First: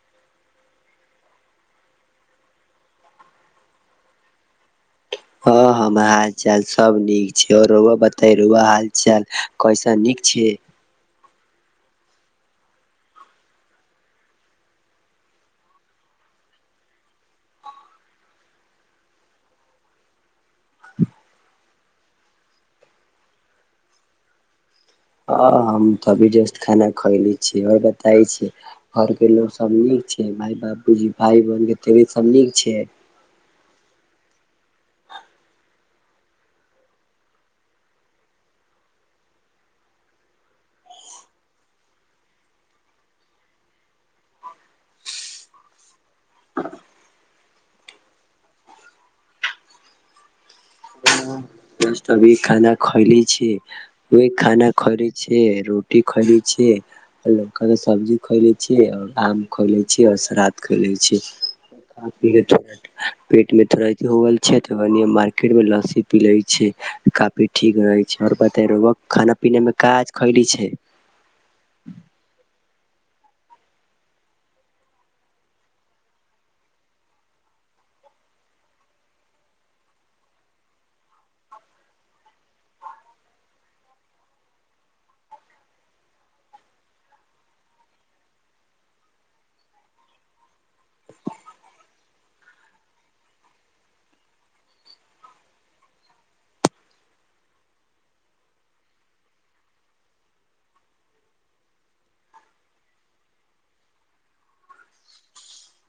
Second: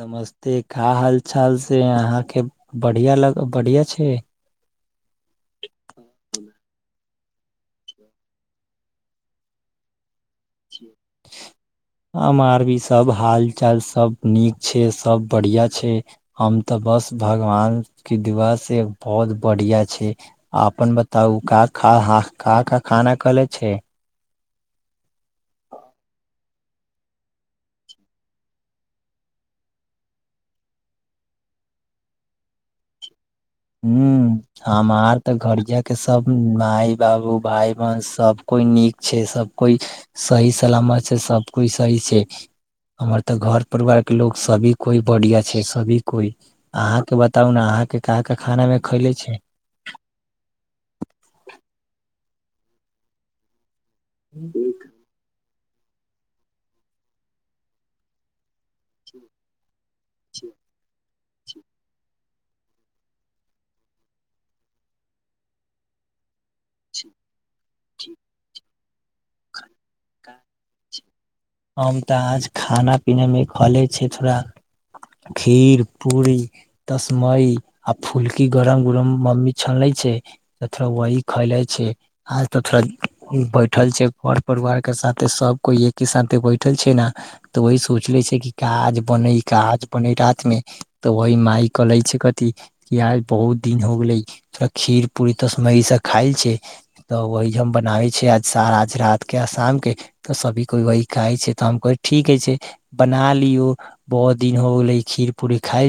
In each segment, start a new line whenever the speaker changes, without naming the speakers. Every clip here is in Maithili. नमस्ते का हाल चाल से अहाँके बढ़ियाँ लग, बढ़ियाँ छै।
हाँ हमर हाल चाल सब नीक। रुउवा बताइ, रुउवा हाल चाल कैसा नीक छै।
हमार भी सब हाल चाल सब नीक छै, सब बढ़ियाँ छै, हम ते बस भगवानके दुआ से बहोत बढ़ियाँ छै, अपन बताउ का खा हा का का खाना खयले छै।
आ हमते अभी जस्ट खाना खयले छीयै और बताय छी घर के लोग सब नीक छै, माय, बाबूजी, भाय, बहिन के तबियत सब नीक छै।
हुं। हमार ते घर जा के सब माय, बाबू, भाय, बहन सब कोइ नीक छै, सब कोइ सही सलामत छै, सब कोइ सही छै, हमर ते घर परिवार के लोग सभी कोइ बढ़िया छै सभी कोइ, अहाँ के बताउ ने अहाँके का के खाना मे खैले छै।
जस्ट अभी खाना खैले छी। ओय खाना खरे छीये रो टी खएले छिये, लौका का सब्जी खएले छियै और आम खएले छी और सलाद खएलै छी। खा पीके थोड़ा थोड़ा पेट मे थोड़ा बानी, मार्केट में लस्सी पी ले छै। काफी ठीक रहै छै और बताय रउवा खाना पीना मे का आज खैली छै।
हम ते आज खाना पीना मे खले छी थोड़ा खीर, पूरी, तस्मय आ फुलकी गरम गरम मम्मी छनले छै त थोड़ा वही खएले छी, आज तऽ थोड़ा बैठल छै घर परिवार के साथे सब कोइ एके साथ ते बैठल छै ने ते वही सोचले छै कि का आज बने, का आज बने रात मे ते वही माई कले छै कथी की आय बहुत दिन हो गेले अ खीर, पूरी, तस्मय इ सब खायल छै तऽ वहि हम बनावे छिये, आज सारा आज रात के आ शाम के ते सभी कोइ वही खाय छै ते हम कहे ठीके छै बना लियौ बहोत दिन हो गेले खीर, पूरी खाय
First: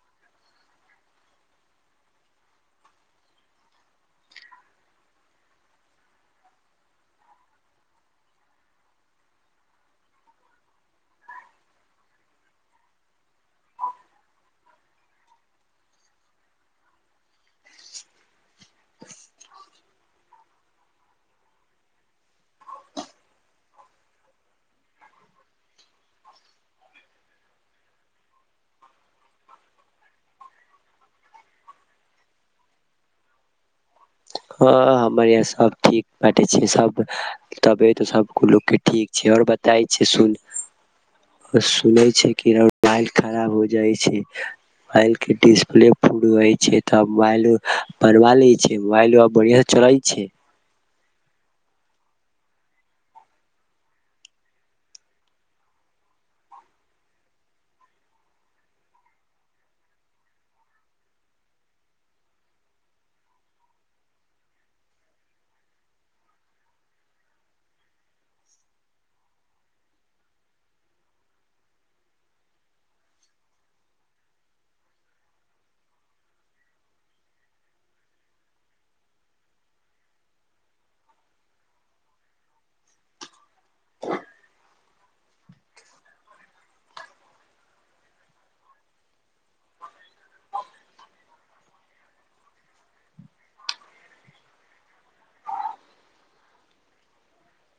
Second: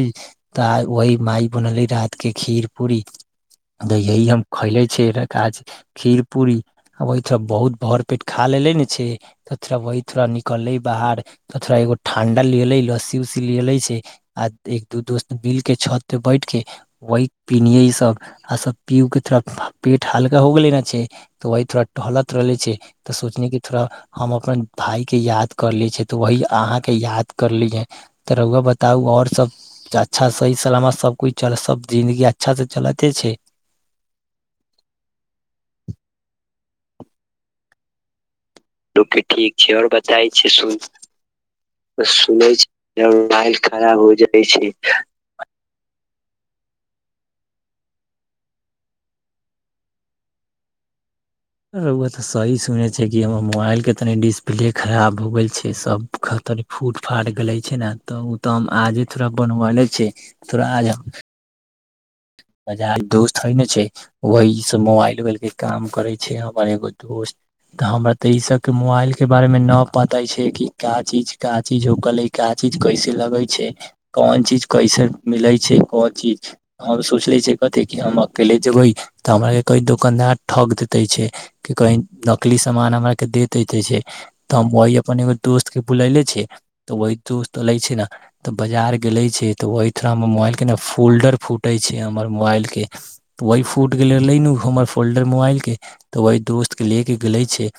तऽ आय वही माय बनेले रात के खीर पूरी यही हम खैले छै, रखा छै खीर पूरी ओयठा बहुत भर पेट खा लेले ने छी त थोड़ा वही थोड़ा निकले बाहर ते थोड़ा एगो ठंडा लेले लस्सी उस्सी लेले छै आ एक दू दोस्त बिल के छत पे बैठ के वही पीनिये सब आ सब पी उ के थोड़ा पेट हल्का हो गेले ने छै तऽ वही थोड़ा टहलत रहले छै तऽ सोचनी की थोड़ा हम अपन भायके याद करले छै तऽ वही अहाँके याद करलीहे ते रुउवा बताउ और सब अच्छा सही सलामत सब कुछ चल सब जिंदगी अच्छा से चलते छै।
हाँ हमर यहां सब ठीक बाटे छै सब, तबे ते सब लोकके ठीक छै और बताय छै सुन सुनै छै कि रोउर मोबाएल खराब हो जाय छै, मोबाएल के डिस्प्ले छै तब मुबाएलो बनवा ले छै, मुबाएलो अ बढ़ियाँ चलय छै।
रोउवा ते सही सुनै छै कि हमर मुबाएल के तनि डिस्प्ले खराब हो गेल छै, सब फूट फाट गलै छै ने ते उ ते हम आजे थोड़ा बनबाएले छी, थोड़ा आज हम हजार दोस्त हय ने छै, वही से मुबाएल उबाएलके काम करै छै, हमर एगो दोस्त ते हमरा ते इ सबके मुबाएल के बारेमे ना पता छै कि का चीज का चीज होकल ए का चीज कैसे लगै छै, कोन चीज कैसे मिलै छै, कोन चीज हम सोचले छै कथी की हम अकेले जेबे ते हमरा के कही दुकानदार ठग देते छै की कही नकली समान हमरा के दे देते छै तऽ हम वहि अपन एगो दोस्त के बुलैले छिये ते वही दोस्त एले छै ने ते बजार गेले छै त वही थोड़ा हमर मुबाएल के ने फोल्डर फो टे छै हमर मुबाएल के वही फूट गेले [unintelligible] ने उ हमर फोल्डर मुबाएल के त वही दोस्त के ले के गेले छै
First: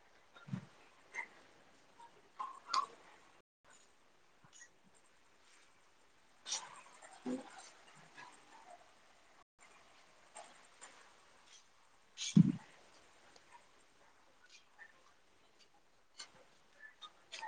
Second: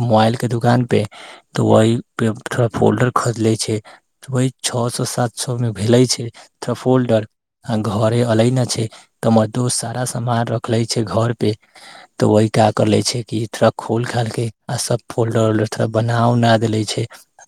मुबाएल के दुकान पे त वही पे थोड़ा फोल्डर खोदले छै, वहि छ सौ, सात सौ मे भेले छै थोड़ा फोल्डर आ घरे अले ने छै त हमर दोस्त सारा समान रखले छै घर पे तऽ वहि काय कर ले छै कि थोड़ा खोल खालके आ सब फोल्डर ओलडर थोड़ा बना उना देले छै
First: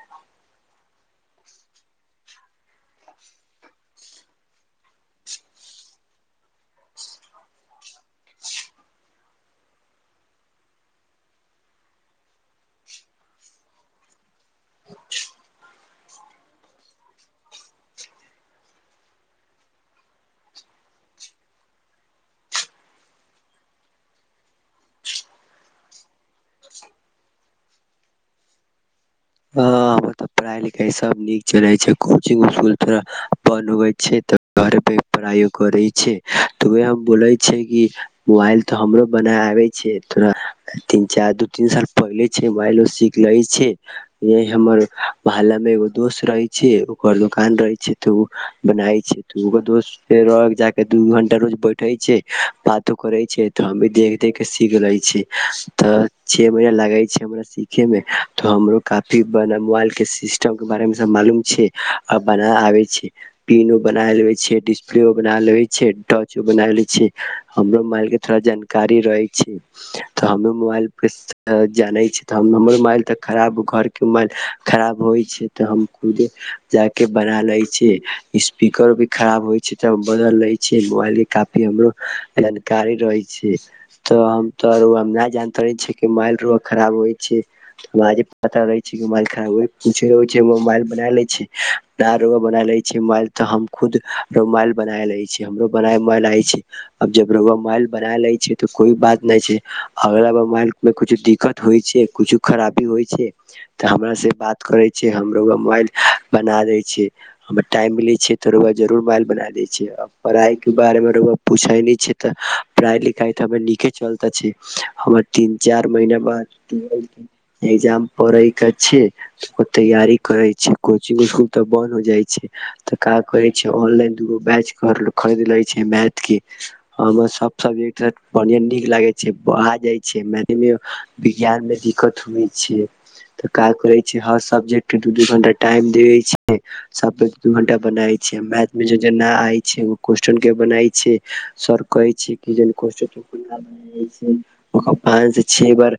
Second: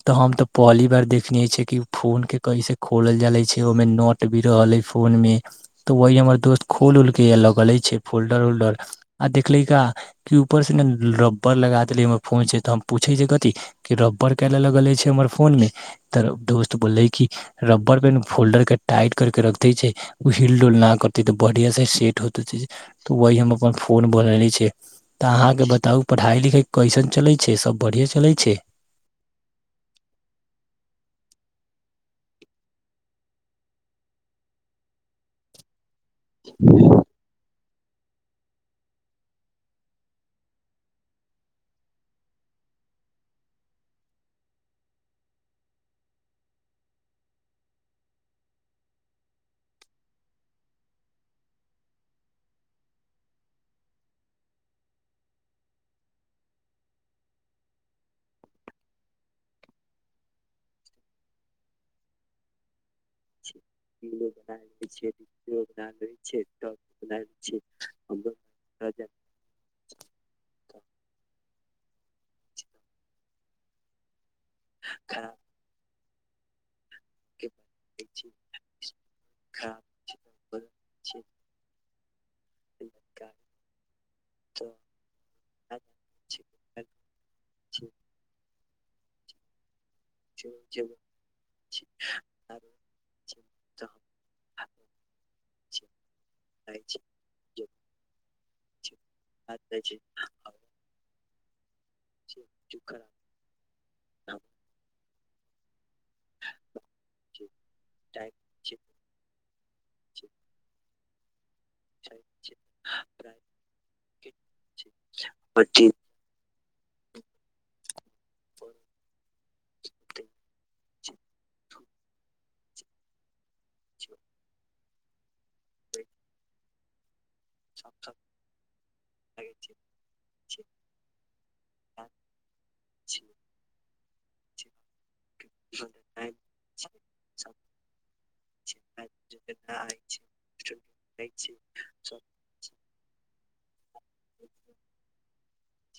तऽ हम तऽ पहली बार देखने छै कि फोन के कैसे खोलल जाले छै, ओ मे नोट भी रहले फोन मे। तऽ वही हमर दोस्त खोल उल के या लगले छै फोल्डर उल्डर आ देखली का कि ऊपर से ने रबर लगा देले हमर फोन छै त हम पूछे छै कथी की रबर काहे ले लगले छै हमर फोन में ते दोस्त बोलले की रबर पे ने फोल्डर के टाइट कर के रख दे छै उही ढिल डुल नहि करतै तऽ बढ़िआँसँ सेट होते तऽ वही हम अपन फोन बनने छियै तऽ अहाँके बताउ पढ़ाइ लिखाइ कैसन चलै छै सभ बढ़िआँ चलै छै।
ह पढ़ाई लिखाई सब नीक चले छै कोचिंग उचंग थोड़ा बनबे छै त घर पे पढ़ाइयो करे। छै तऽ उ हम बोलै छिय कि। मोबाइल तो हमरो बना आबे छै तो तीन चार दू तीन साल पहिले छै मोबाइलो सीख ले छै। हमर मोहल्ला मे एगो दोस्त रहे छै ओकर दुकान रहे छै त ओ बनाय छै ओहि दोस्त लग जा क दू घंटा रोज बैठे छै बातो करे छै त हम देख देख के सीख ले छ त छे महीना लागे छै हमरा सीखे मे त हमरो काफी ब मोबाइल के सिस्टम के बारे मे सब मालूम छै आ बना आबे छै। पिनो बना लेबे छियै डिस्प्लेओ बना लेबे छियै टॉर्चो बना ले छियै हमरो मोबाइल के थोड़ा जानकारी रहे छै तऽ हममे मोबाइल के जानै छी तऽ हमर मोबाइल तऽ खराब। घर केँ मोबाइल। खराब होइ छै त हम। खुद जाके बना लै छियै स्पीकर भी खराब होइ छै त बदलि लै छियै मोबाइलके काफी हमरो जानकारी रहै छै त हम तो नहि जानते रहै छियै कि माल खराब होइ छै बता दैत छी कि माल खराब अछि। मोबाइल बना ले छै बनाे छै मोाइल त हम खुद मोबाइल बना ले छी हमरो बना मोबाइल आयब ज मोबाइल बना ले छै। तऽ कोइ बात नहि छै हमरा मोबाइल में कछु दिक। कट होइ छै, कुछो खराबी होइ छै। त हमरा से बात करै छी। छै हमरो मोबाइल। बना दै छै हमर टाइम मिले छै त जरूर मोबाइल बना देै छ पढ़ाई के बारे मे तऽलं। [unintelligible] पूछे नहि छै त पढ़ाई लिखाई त नीके चलताे छै हमर तीन चार महीना बाद। तऽ जे तजाम। [inaudible] पढै त छी [unintelligible] ओ तैयारी करै छै। [unintelligible] कोचिंग इसकुल त बंन्द हो जाइ छै त का कहै छै ऑनलाइन दूगो बैच खरीद ले छै मैथ के त ओहिमे सब सबजेक्ट बढ़िआं नीक लागे छै आ जाइ छै मैथ मे विज्ञान मे दिक्कत होइ छै। त का करै छै हर सब्जेक्ट दू दू घंटा टाइम देे छै सब पे दू दू घंटा बनाय छै मैथ में जे जे न आय छै क्वेशस्चन के बनाय छै सर कहे छै कि जे कष्टै। [inaudible] से ओ बा [unintelligible] छै बार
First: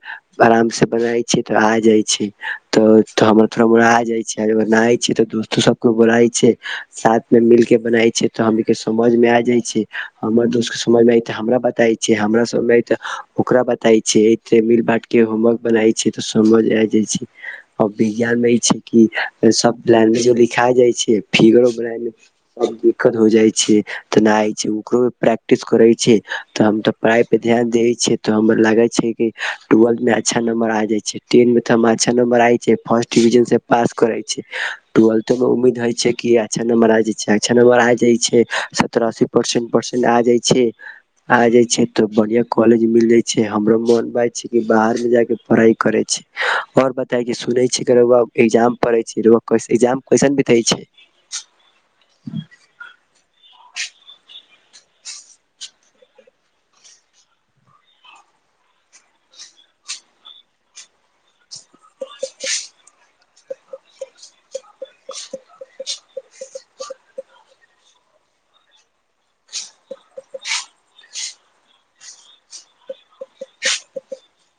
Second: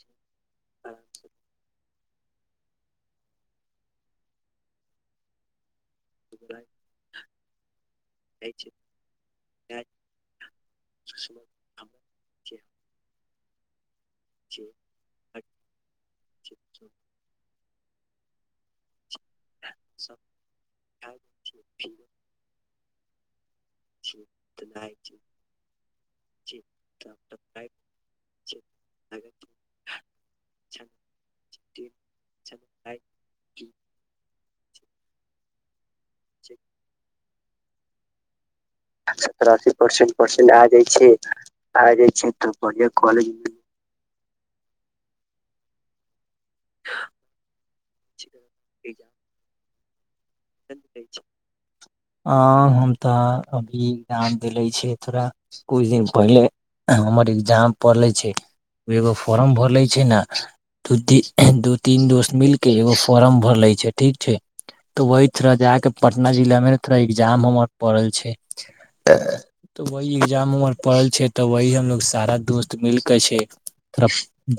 आराम से बनाइ छी त आइ छै त हमर थोडा उड़ा जाइ छै न छिय त दोस्तो सब। [unintelligible] बोलाइ छै सात सब मिलके बनाई। छै तऽ हमनी के समझ मे आ जाय छैय हमर दोस्त के समझमे आयते हमरा बताै छैय हमरा समझमे तऽ। ओकरा बाद। तय छैय तऽ मिल बट के होमवर्क बनाय छैय तऽ समझ। जाइ जाइ छै। आ विज्ञान मे इ छै कि सब प्लान मे जो लिखाय जाइ छैय फिगरो बनात आबी। कतौ जाइ। [unintelligible] तऽ ओकरो प्रैक्टिस करै छैय तऽ हम तऽ पढ़ाइ पर ध्यान दै छियै तऽ हमर लागै छै कि ट्वेलथ मे अच्छा नं्बर आ जाइ छैय। तीन मे त हम अच्छा नम्बर आए छैय फर्स्ट डविजन से पास करै। छैय टूवेल्थ मे उम्मद होइ छैय। की अच्छा नंबर आ जाए। [unintelligible] जाइ छैय। सतर अस्सी परसेंट परसेंट आ जाय छैय आ जाय छैय तो बढ़िया कॉलेज मिल जाय छैय हमरो मन बात। बाहर मे जा के पढ़ाइ करै छैय। और बताय सुनै ही एग्जाम पढ़े छैय कैसे एग्जाम। कैसन बिते छै
[unintelligible] आ हम तऽ अभी गाम। देले छैय थोड़ा कुछ दिन पहिले हमर एग्जाम पड़ले छैय एगो फोर्म भरले छैय ने दू तीन दोस्त मिल के एगो फोारम भरले छैयठीक छैय तऽ व। थोड़ा जाके पटना जिलामे ने थोड़ा एग्जाम हमर पड़ल छैय वह एग्जाम हमर पड़ल छैय तऽ वही हमलोग सारा दोस्त मिलके छैय थोड़ा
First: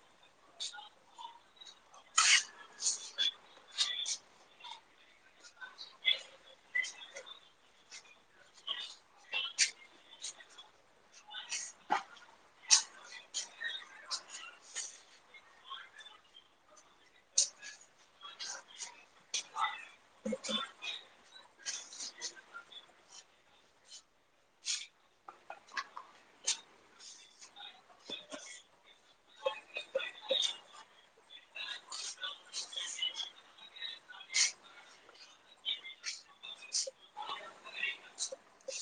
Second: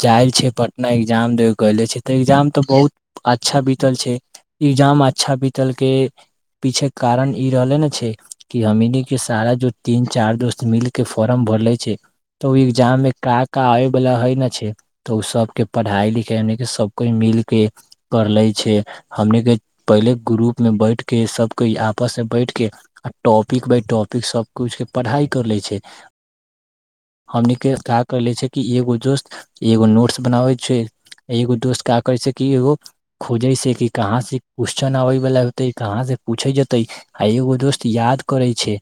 जाइ छै पटना एग्जाम देले छ तऽ एग्जाम तऽ बहुत अच्छा बीतल छैय एग्जाम अच्छा बीत। ल के पीछे कारण ई रहले ने छैय कि हमने सारा जो तीन चार दोस्त मिल के फोर्म भरले छैय तऽ ओ एग्जाम मे का का आबे वाला हे ने छैय तऽ ओ सबके पढ़ाई लिखाई हम के सब कोइ मिल के करले छैय हमन के पहिले। [unintelligible] ग्रुप मे बैठ के सब कोई आपस मे बैठ के आ टॉपिक बााय टॉपिक सब कछ के पढ़ाई करले छैय हमने का करले छै कि एगो दोस्त एगो नोट्स बनाबे छै एगो दोस्त का करे छै कि एगो खोजे छै कि कहाँ से क। आबे वाला होते कहाँ से पूछे जेते आ एगो दोस्त याद करे छैय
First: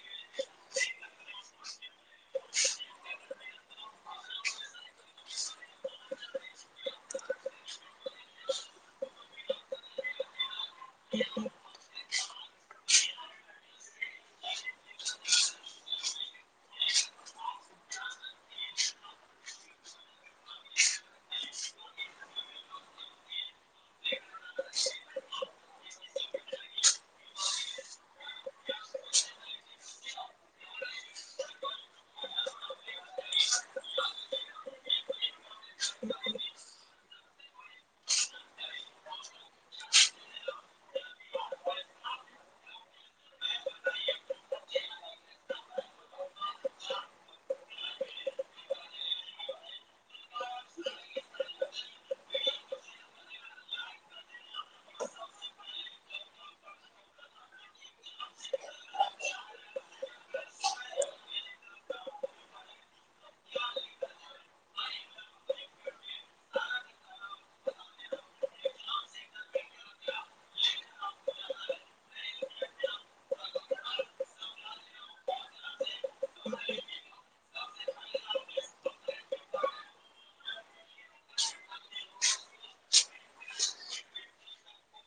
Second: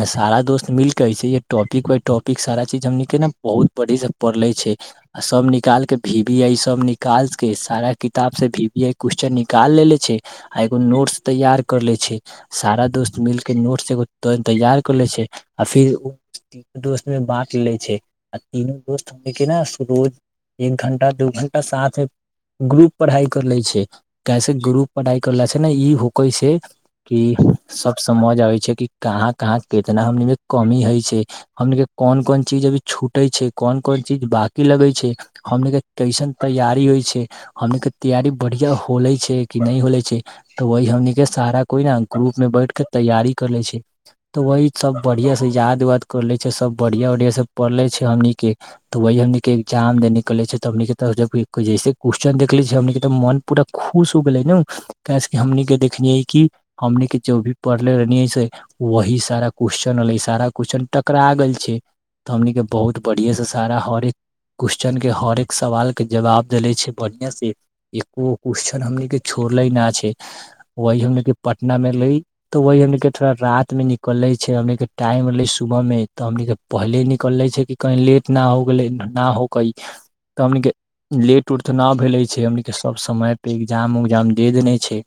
आ सारा दोस्त मिल केसे टॉपिक बााय टॉपिक सारा चीज हमन के ने बहुत बढ़ी से पढ़ले छै आ सब निकाल के भी भी आई सब निकाल के सारा किताब से भी भी आई क्वेेश्चन निकाल लेले छैय। छैय एगो नोट्स तैयार कर लै छैय सारा दोस्त मिलके एगो नोट्स तैय कर ले छैय आ फिर दोस्त में बाँट ले छैय अ तीनों दोस्त मिलके न रोज एक घण्टा दू घण्टा साथ ग्रुप पढ़ाइ कर ले छैय कैसे ग्रुप। पढ़ाइ करलास छैय ने ई होकै छैय कि सब समझ अबै छैय कि कहाँ कहाँ कितना हमने कमी हइ छैय, हमने कोन कोन चीज अभी छूटै छैय, कोन कोन चीज बकी लगै छैय, हमने कैसन तैयारी होइ छैय, हमने की तैयारी बढ़िआँ होले छैय। होले छै त वी हमन के सारा कोई ने ग्रुप में बैठ के तैयारी करले छै त वही सब बढ़िया से याद वाद करले छै सब बढ़िया वढ़िया से पढ़ले छै हमनीक के त वही हमनीक के एग्जाम दे निकले छै हम के जैसे क्वेेश्चन देखले छै हमन के मन पूरा खुश। उ भेलय नै केस हमनी के देखनिये की हमनी के जो भी पढ़ले रहल वही सारा क्वेेशनल सारा क्वेश्चन टकरा गेल छै त हमन के बहुत बढ़िया से सारा हर क्वेेश्चन के हरेक सवाल के जवाब देले छै बढ़िया से एकोगे क्व। हमनीके छोड़ले न छैय वही हमनीके पटनामे एलै तऽ वही हमनीके थोड़ा रातिमे निकलले छैय हमनीक हमनीके पहले निकलले छैय कि कहीं लेट न हो गेलै न होकै तऽ हमनीके लेट उट तऽ नहि भेले छैय हमनीके सब समय। एग्जाम उग्जाम दे देने छैय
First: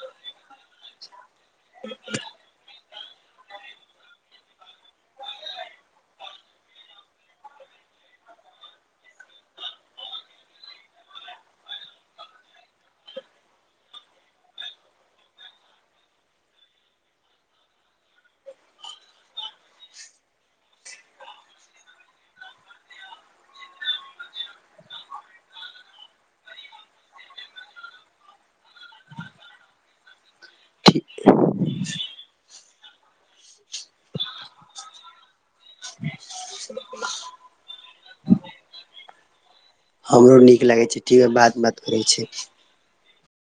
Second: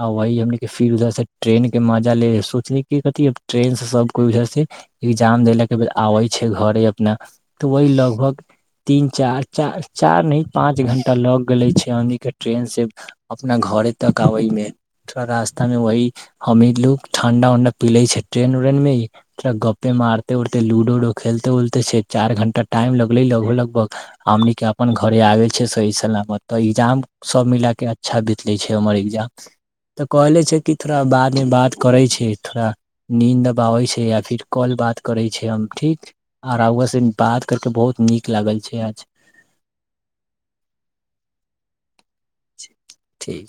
आ वह हमनी के फिर उधर से ट्रेन के मजा ले सोचले की कथि ट्रेन से सब केई उधर से ए्जाम देेले के ब आवे छैय घरे अपना तऽ वह लगभग तीन चार चार चार न पांच घंटा लग गेले छैय हमनी के ट्रेन से। [unintelligible] अपना घरे तक आबे मे थो रास्ता मे वह हमी लोग ठंडा उंडा पिले छैय ट्रेन उरेन मे थोा गपे मारते उरते लूडो उडो खेलते उलते छैय चार घंटा टाइम लगले लगभग लगभग हमन के अपन घरे आगे छैय सही सलामतजाम त इग्जाम सब मिल के। अच्छा बीतलै छैय हमर एग्जाम तऽ कहले छैय कि थोड़ा बादमे बात करै छैय थोड़ा नीन्द आब आबै छैय या फिर कॉल बात करै छैय हम ठीक आर रौवा से बात करि कऽ बहुत नीक लागल छैय आज।
हमरो नीक लागै छैय ठीक बाद में बात करै छी।
ठीक।